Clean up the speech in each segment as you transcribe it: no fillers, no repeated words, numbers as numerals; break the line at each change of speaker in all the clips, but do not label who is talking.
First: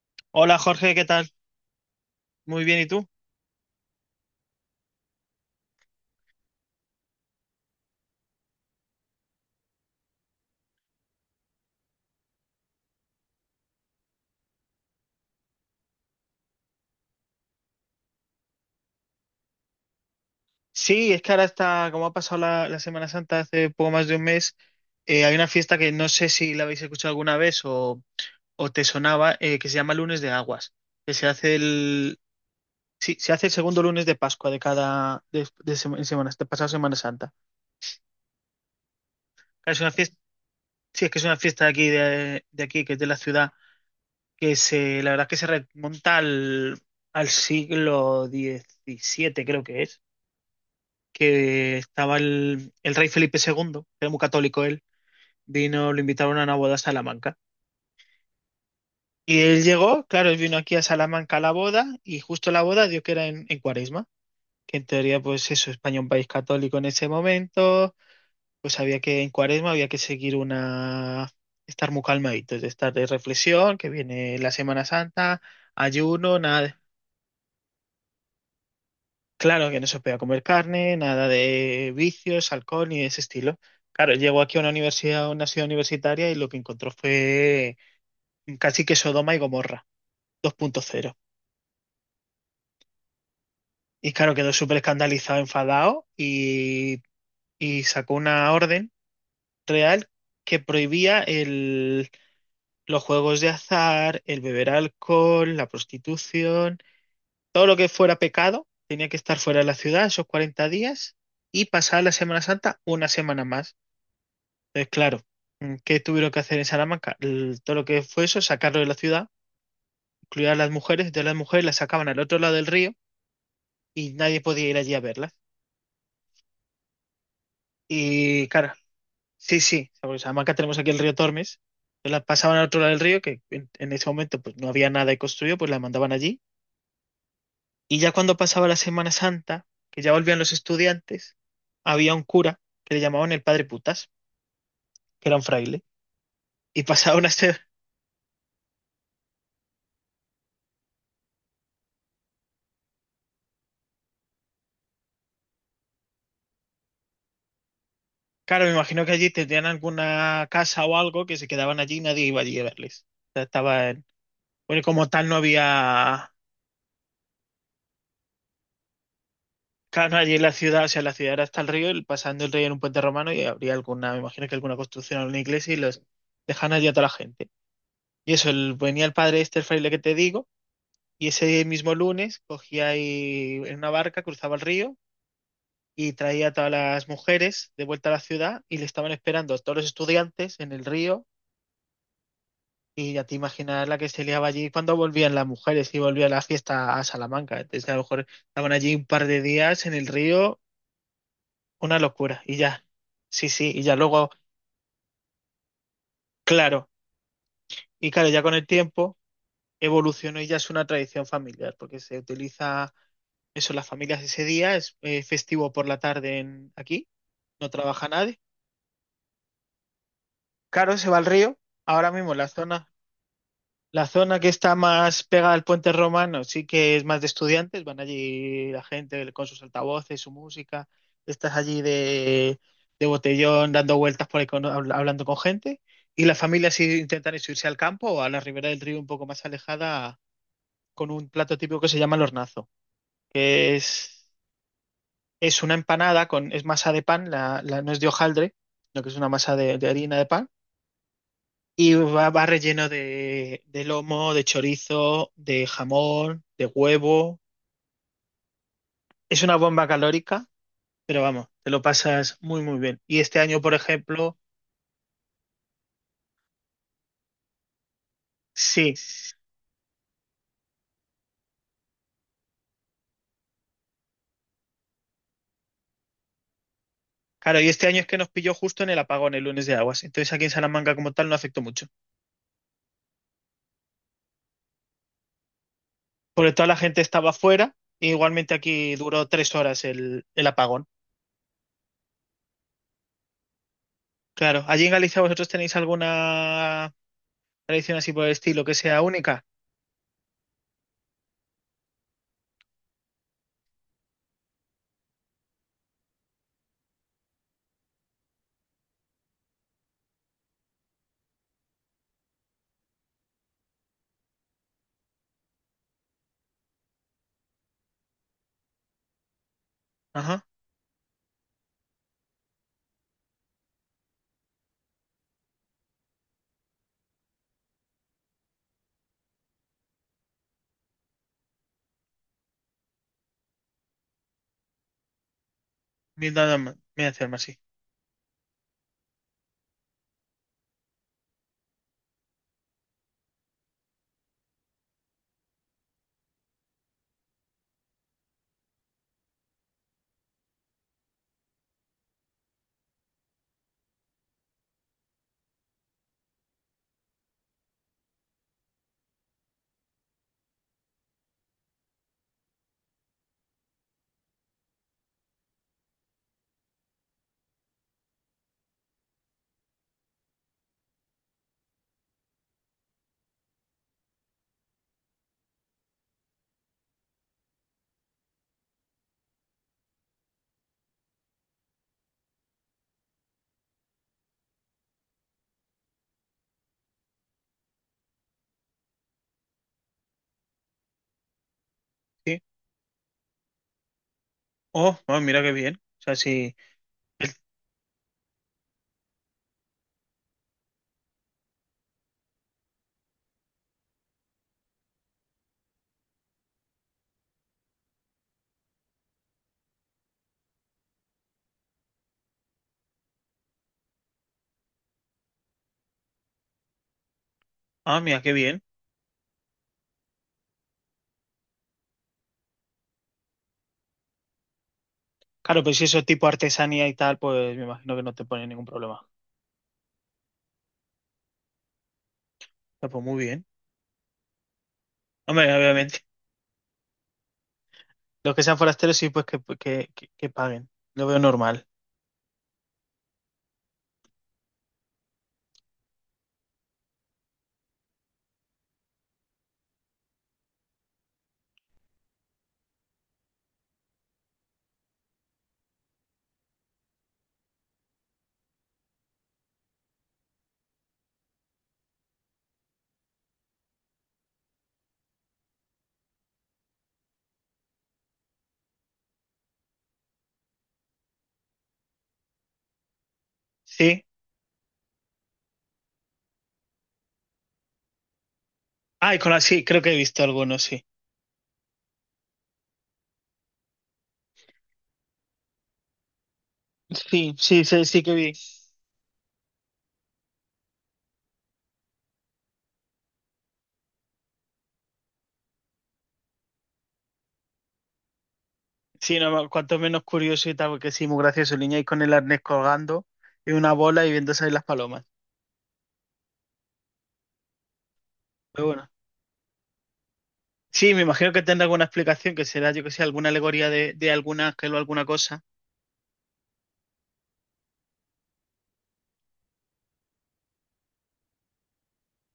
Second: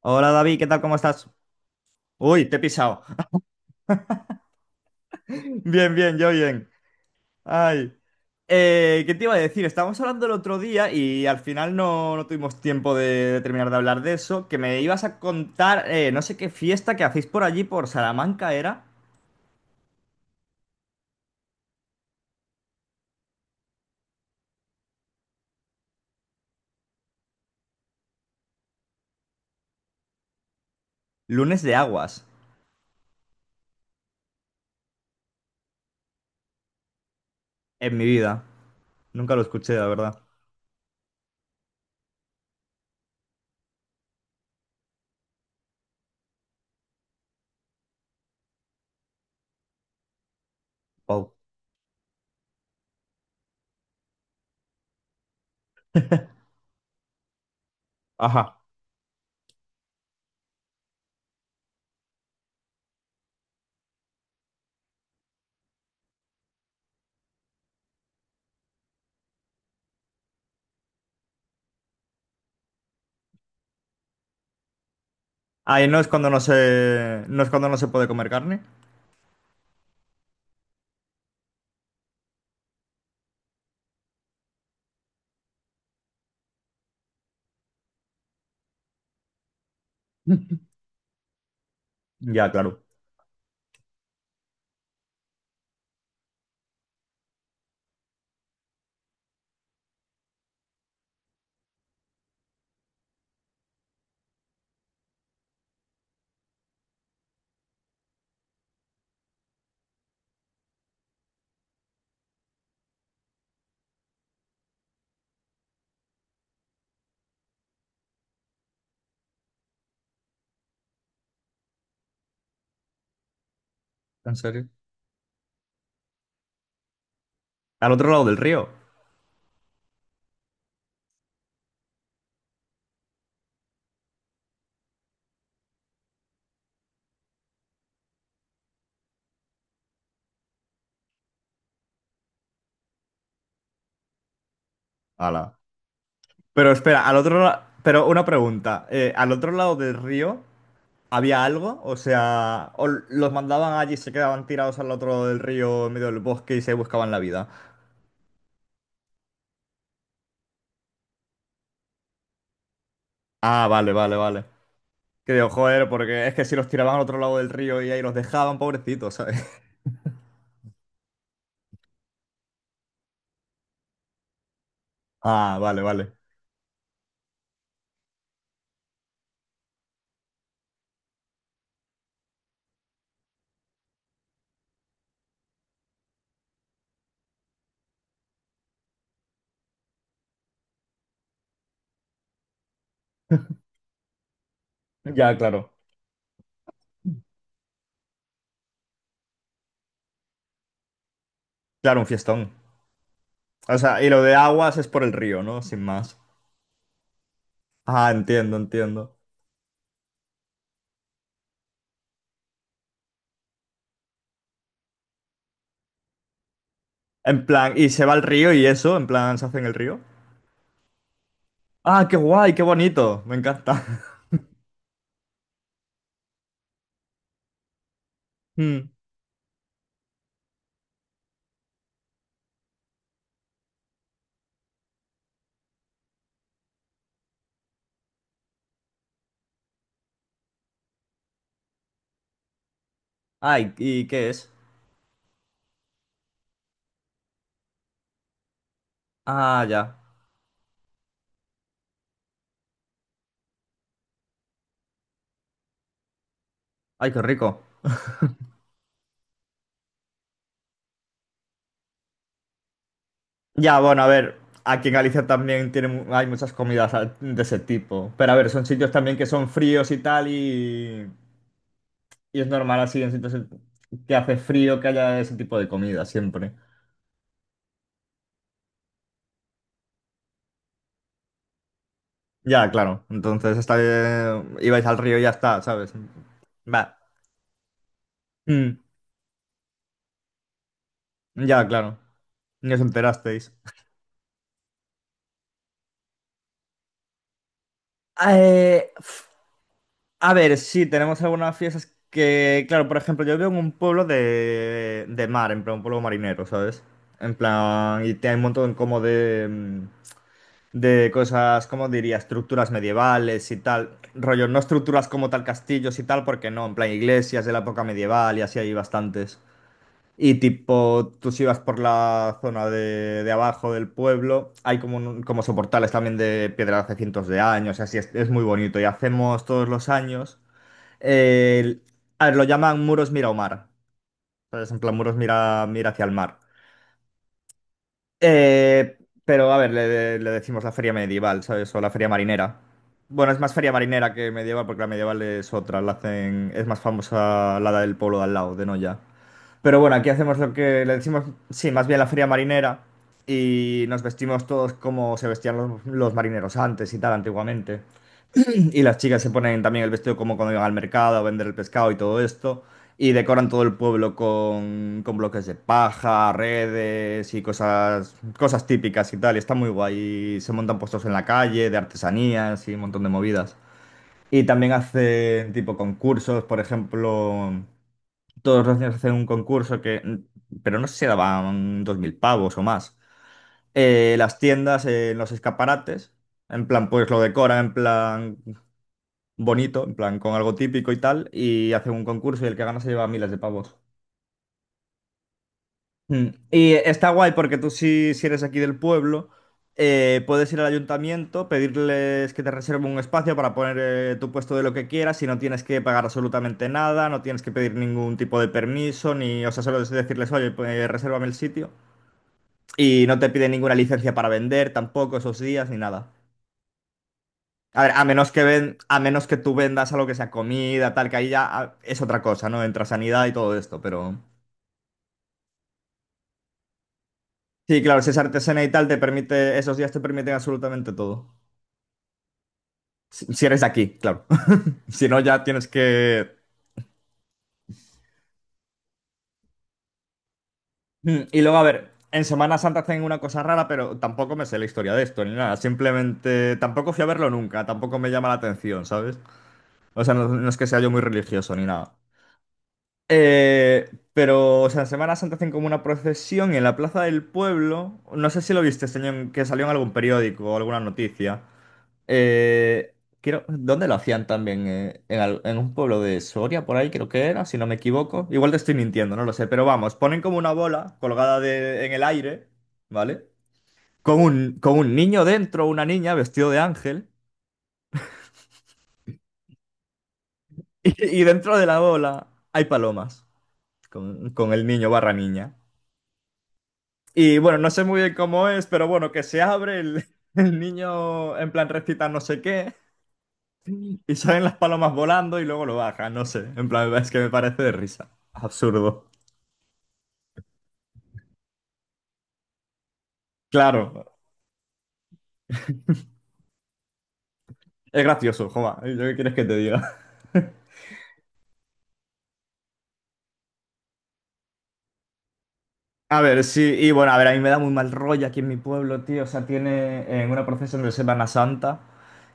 Hola David,
Hola
¿qué tal? ¿Cómo
Jorge, ¿qué
estás?
tal?
Uy, te he
Muy bien, ¿y
pisado.
tú?
Bien, bien, yo bien. Ay. ¿Qué te iba a decir? Estábamos hablando el otro día y al final no, no tuvimos tiempo de terminar de hablar de eso, que me ibas a contar no sé qué fiesta que hacéis por allí, por Salamanca, era
Sí, es que ahora está, como ha pasado la Semana Santa hace poco más de un mes, hay una fiesta que no sé si la habéis escuchado alguna vez o te sonaba, que se llama Lunes de Aguas, que se hace
Lunes de
el,
Aguas,
sí, se hace el segundo lunes de Pascua de cada, de en semana, de pasado Semana Santa.
en mi vida. Nunca lo
Claro,
escuché,
es
la
una fiesta,
verdad.
sí, es que es una fiesta de aquí, de aquí, que es de la ciudad, la verdad es que se remonta al siglo diecisiete creo que es.
Wow.
Que estaba el rey Felipe segundo, que era muy católico él, vino, lo invitaron a una boda a Salamanca.
Ajá.
Y él llegó, claro, él vino aquí a Salamanca a la boda y justo la boda dio que era en Cuaresma, que en teoría pues eso, España un país católico en ese momento, pues había que en Cuaresma había que seguir una, estar muy calmaditos, de estar de reflexión, que viene la Semana Santa,
Ay,
ayuno, nada.
no es cuando no se puede comer carne?
Claro que no se podía comer carne, nada de vicios, alcohol ni de ese estilo. Claro, llegó aquí a una universidad, a una ciudad universitaria y lo que encontró fue casi que Sodoma y Gomorra 2.0.
Ya, claro.
Y claro, quedó súper escandalizado, enfadado y sacó una orden real que prohibía los juegos de azar, el beber alcohol, la prostitución, todo lo que fuera pecado tenía que estar fuera de la ciudad esos 40 días y pasar la Semana Santa una semana más. Entonces, claro, ¿qué tuvieron que hacer en Salamanca? Todo lo que fue eso, sacarlo de la ciudad, incluir a las mujeres, de las mujeres las sacaban al otro lado del río y
¿En
nadie
serio?
podía ir allí a verlas.
Al otro lado del
Y
río.
claro, sí, sí, porque en Salamanca tenemos aquí el río Tormes, entonces las pasaban al otro lado del río, que en ese momento pues no había nada construido, pues las mandaban allí. Y ya cuando pasaba la Semana Santa, que ya volvían los estudiantes, había un cura que le llamaban el padre Putas, que era un
Ala.
fraile,
Pero
y
espera, al
pasaba una,
otro lado, pero una pregunta. ¿Al otro lado del río había algo? O sea, ¿o los mandaban allí y se quedaban tirados al otro lado del río en medio del bosque y se buscaban la vida?
claro, me imagino que allí tendrían alguna casa o algo que se quedaban allí y nadie iba allí a verles. O sea,
Ah,
estaba
vale,
en...
vale, vale.
Bueno, y como tal
Que
no
digo, joder, porque
había...
es que si los tiraban al otro lado del río y ahí los dejaban, pobrecitos, ¿sabes?
Claro, no, allí en la ciudad, o sea, la ciudad era hasta el río, y pasando el río en un puente romano y habría alguna, me imagino que alguna construcción o una
Ah,
iglesia y
vale,
los
vale.
dejan allí a toda la gente. Y eso, venía el padre este, el fraile que te digo, y ese mismo lunes cogía y en una barca, cruzaba el río y traía a todas las mujeres de vuelta a la ciudad y le estaban esperando a todos los estudiantes en el río. Y ya te imaginas la que se liaba allí cuando volvían
Ya,
las
claro.
mujeres y volvía la fiesta a Salamanca. Entonces, a lo mejor estaban allí un par de días en el río, una
Claro, un fiestón.
locura, y ya. Sí, sí,
O
y ya
sea, y lo
luego,
de aguas es por el río, ¿no? Sin más.
claro,
Ah,
y claro, ya con
entiendo,
el
entiendo.
tiempo evolucionó y ya es una tradición familiar, porque se utiliza eso en las familias ese día, es festivo por la tarde en, aquí,
En
no
plan, y se
trabaja
va al
nadie.
río y eso, en plan, se hace en el río.
Claro, se va al río,
Ah,
ahora
qué
mismo en la
guay, qué
zona.
bonito. Me encanta.
La zona que está más pegada al puente romano sí que es más de estudiantes, van allí la gente con sus altavoces, su música, estás allí de botellón dando vueltas por ahí hablando con gente y las familias sí intentan eso, irse al campo o a la ribera del río un poco más alejada con un plato típico que se llama el hornazo,
Ay,
que
¿y qué es?
es una empanada con, es masa de pan, no es de hojaldre, sino que es una masa
Ah,
de
ya.
harina de pan y va, va relleno de lomo, de chorizo, de jamón, de
Ay, qué
huevo.
rico.
Es una bomba calórica, pero vamos, te lo pasas muy, muy bien. Y este año, por
Ya, bueno, a ver,
ejemplo,
aquí en Galicia también tiene, hay muchas comidas de ese tipo. Pero a ver, son sitios
sí.
también que son fríos y tal y es normal así en sitios que hace frío que haya ese tipo de comida siempre.
Claro, y este año es que nos pilló justo en el apagón, el lunes de aguas. Entonces aquí en Salamanca como tal no afectó mucho.
Ya, claro. Entonces está, ibais al río y ya está, ¿sabes?
Porque toda la
Va.
gente estaba fuera. E igualmente
Mm,
aquí duró tres horas el apagón.
ya, claro. Ni os enterasteis.
Claro, allí en Galicia vosotros tenéis alguna tradición así por el estilo que
Eh,
sea única.
A ver, sí, tenemos algunas fiestas que, claro, por ejemplo, yo vivo en un pueblo de mar, en plan, un pueblo marinero, ¿sabes? En plan, y hay un montón como de cosas, ¿cómo diría? Estructuras medievales y tal. Rollo, no estructuras como tal castillos y tal, porque no, en plan, iglesias de la época medieval y así hay bastantes. Y
Ajá,
tipo, tú si vas por la zona de abajo del pueblo, hay como, como soportales también de piedra de hace cientos de años, y así es muy bonito. Y hacemos todos los años. El- a ver, lo llaman muros mira o mar. ¿Sabes? En plan, muros mira, mira hacia el
mira,
mar.
nada más, mira, hacerme así.
Eh, pero, a ver, le decimos la feria medieval, ¿sabes? O la feria marinera. Bueno, es más feria marinera que medieval, porque la medieval es otra. La hacen, es más famosa la del pueblo de al lado, de Noya. Pero bueno, aquí hacemos lo que le decimos, sí, más bien la feria marinera. Y nos vestimos todos como se vestían los marineros antes y tal, antiguamente. Y las chicas se ponen también el vestido como cuando iban al mercado a vender el pescado y todo esto. Y decoran todo el pueblo con bloques de paja, redes y cosas, cosas típicas y tal. Y está muy guay. Y se montan puestos en la calle de artesanías y un montón de movidas. Y también hacen tipo concursos, por ejemplo, todos los años hacen un concurso que, pero no sé si daban 2.000 pavos o más. Las tiendas, en los escaparates. En plan, pues lo decoran, en plan, bonito, en plan con algo típico y tal, y hacen un concurso y el que gana se lleva miles de pavos.
Oh, ah, mira qué bien. O sea,
Mm.
sí.
Y está guay porque tú si eres aquí del pueblo, puedes ir al ayuntamiento, pedirles que te reserven un espacio para poner tu puesto de lo que quieras y no tienes que pagar absolutamente nada, no tienes que pedir ningún tipo de permiso, ni, o sea, solo es decirles, oye, pues resérvame el sitio. Y no te piden ninguna licencia para vender tampoco esos días ni nada. A ver,
Ah, mira qué bien.
a menos que tú vendas algo que sea comida, tal, que ahí ya es otra cosa, ¿no? Entra sanidad y todo esto, pero.
Claro, pues si eso es tipo artesanía y tal, pues me
Sí,
imagino
claro,
que
si
no
es
te pone
artesana
ningún
y tal, te
problema.
permite, esos días te permiten absolutamente todo.
Ah, pues muy
Si
bien.
eres de aquí, claro. Si no, ya
Hombre,
tienes
obviamente.
que.
Los que sean forasteros, sí, pues que paguen. Lo veo
Y luego, a
normal.
ver, en Semana Santa hacen una cosa rara, pero tampoco me sé la historia de esto, ni nada. Simplemente, tampoco fui a verlo nunca, tampoco me llama la atención, ¿sabes? O sea, no, no es que sea yo muy religioso ni nada. Eh, pero, o sea, en Semana Santa hacen como una procesión en la plaza del pueblo. No sé si lo viste, señor, que salió en algún periódico o alguna noticia. Eh, Quiero, ¿dónde lo hacían también? En, en un pueblo de Soria, por ahí creo que era, si no me equivoco. Igual te estoy mintiendo, no lo sé. Pero vamos, ponen como una bola colgada en el aire, ¿vale?
Sí.
Con un niño dentro, una niña vestido de ángel.
Ah, y con la sí, creo que he visto algunos, sí.
Y, y dentro de la bola hay palomas con el niño barra niña.
Sí,
Y bueno,
sí,
no sé
sí,
muy
sí
bien
que vi.
cómo es, pero bueno, que se abre el, el niño en plan recita no sé qué y salen las palomas volando y luego lo baja, no sé. En plan, es que me parece de risa. Absurdo.
Sí, no, cuanto menos curioso y tal, porque sí, muy gracioso. El niño ahí con el arnés colgando y una
Claro,
bola y viendo salir las palomas.
es gracioso,
Pero
joa.
bueno.
¿Yo qué quieres que te diga?
Sí, me imagino que tendrá alguna explicación, que será, yo que sé, alguna alegoría de alguna, que o alguna cosa.
A ver, sí, y bueno, a ver, a mí me da muy mal rollo aquí en mi pueblo, tío. O sea, tiene en una procesión de Semana Santa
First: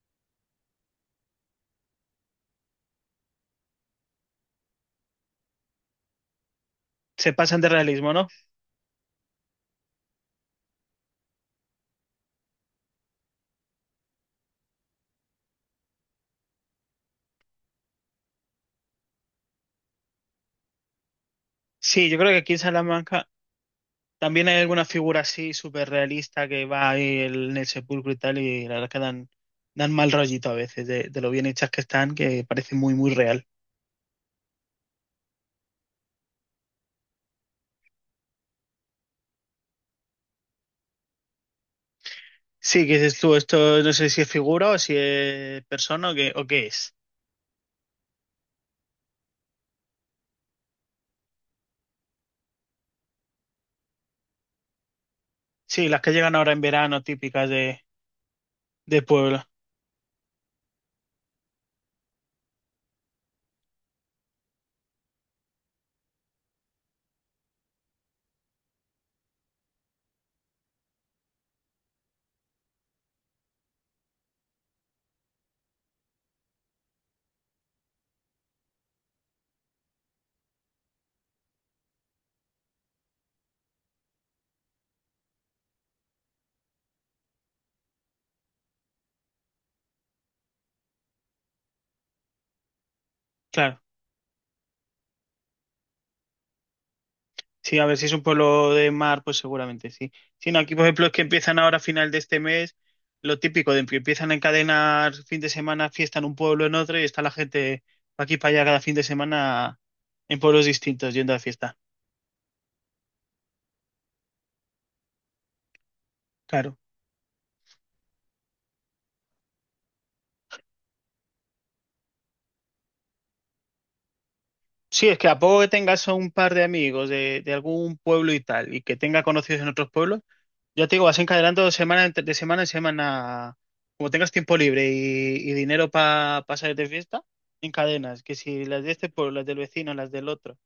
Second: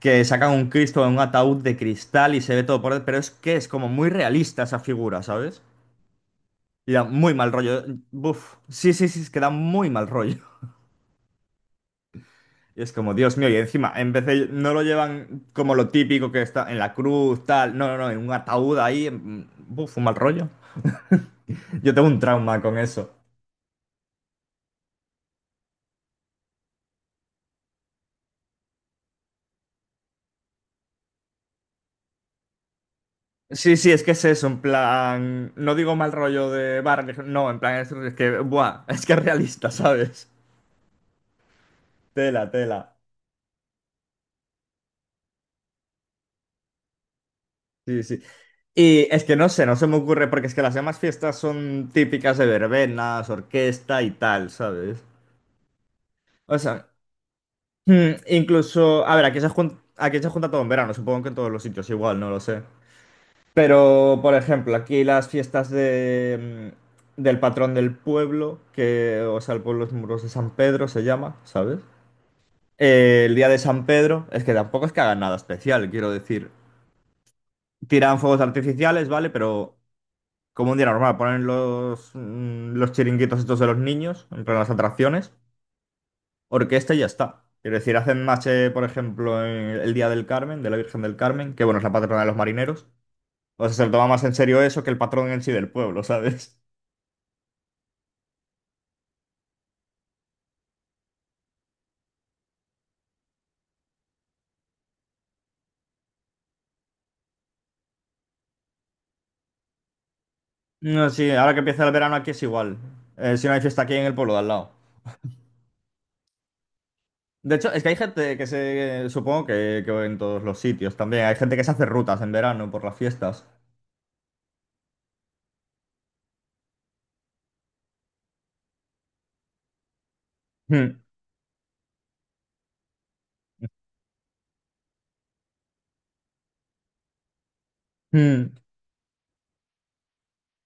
que sacan un Cristo en un ataúd de cristal y se ve todo por dentro, pero es que es como muy realista esa figura, ¿sabes? Y da muy
Se
mal
pasan de
rollo.
realismo, ¿no?
Buf, sí, sí, sí, es que da muy mal rollo. Y es como, Dios mío, y encima, en vez de, no lo llevan como lo típico que está en la cruz, tal, no, no, no, en un ataúd ahí, buf, un mal rollo. Yo tengo
Sí,
un
yo creo que aquí en
trauma con eso.
Salamanca también hay alguna figura así súper realista que va ahí en el sepulcro y tal, y la verdad que dan, dan mal rollito a veces de lo bien hechas que están, que parece muy, muy real.
Sí, sí, es que es eso, en plan, no digo mal rollo de bar, no, en plan, es que, buah, es que es realista, ¿sabes? Tela,
Sí,
tela.
que dices tú, esto no sé si es figura o si es persona o qué es.
Sí, sí. Y es que no sé, no se me ocurre, porque es que las demás fiestas son típicas de verbenas, orquesta y tal, ¿sabes?
Sí, las que llegan ahora
O
en
sea,
verano, típicas de
Incluso, a ver,
pueblo.
aquí se junta todo en verano, supongo que en todos los sitios igual, no lo sé. Pero, por ejemplo, aquí las fiestas del patrón del pueblo, que, o sea, el pueblo es Muros de San Pedro, se llama, ¿sabes? El día de San Pedro, es que tampoco es que hagan nada especial, quiero decir. Tiran fuegos artificiales, ¿vale? Pero como un día normal, ponen los chiringuitos estos de los niños, en plan las atracciones. Orquesta y ya está. Quiero decir, hacen mache, por ejemplo, en el Día del Carmen, de la Virgen del Carmen, que bueno, es la patrona de los marineros. O sea,
Claro.
se lo toma más en serio eso que el patrón en sí del pueblo, ¿sabes?
Sí, a ver si es un pueblo de mar, pues seguramente sí. Sí, no, aquí, por ejemplo, es que empiezan ahora a final de este mes, lo típico de que empiezan a encadenar fin de semana fiesta en un pueblo en otro y está la gente pa' aquí para allá cada fin de semana en pueblos
No,
distintos
sí,
yendo a
ahora que
fiesta.
empieza el verano aquí es igual. Si no hay fiesta aquí en el pueblo de al lado.
Claro.
De hecho, es que hay gente que se... Supongo que en todos los sitios también. Hay gente que se hace rutas en verano por las fiestas.
Sí, es que a poco que tengas a un par de amigos de algún pueblo y tal, y que tenga conocidos en otros pueblos, ya te
Mm,
digo, vas encadenando de semana en semana. Como tengas tiempo libre y dinero para pasar de fiesta, encadenas. Que
mm.
si las de este pueblo, las del vecino, las del otro.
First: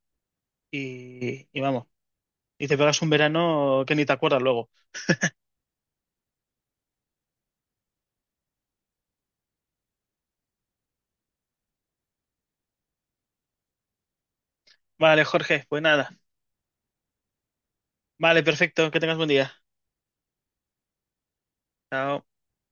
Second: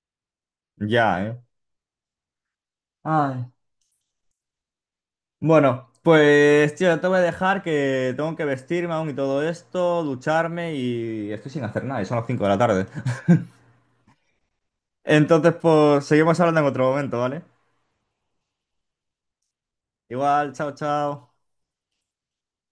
Ya, ¿eh?
Y vamos. Y te pegas un
Ay.
verano que ni te acuerdas luego.
Bueno, pues tío, te voy a dejar que tengo que vestirme aún y todo esto, ducharme y estoy sin hacer nada y son las 5 de la tarde.
Vale,
Entonces,
Jorge, pues
pues
nada.
seguimos hablando en otro momento, ¿vale?
Vale, perfecto. Que tengas buen día.
Igual, chao, chao.
Chao.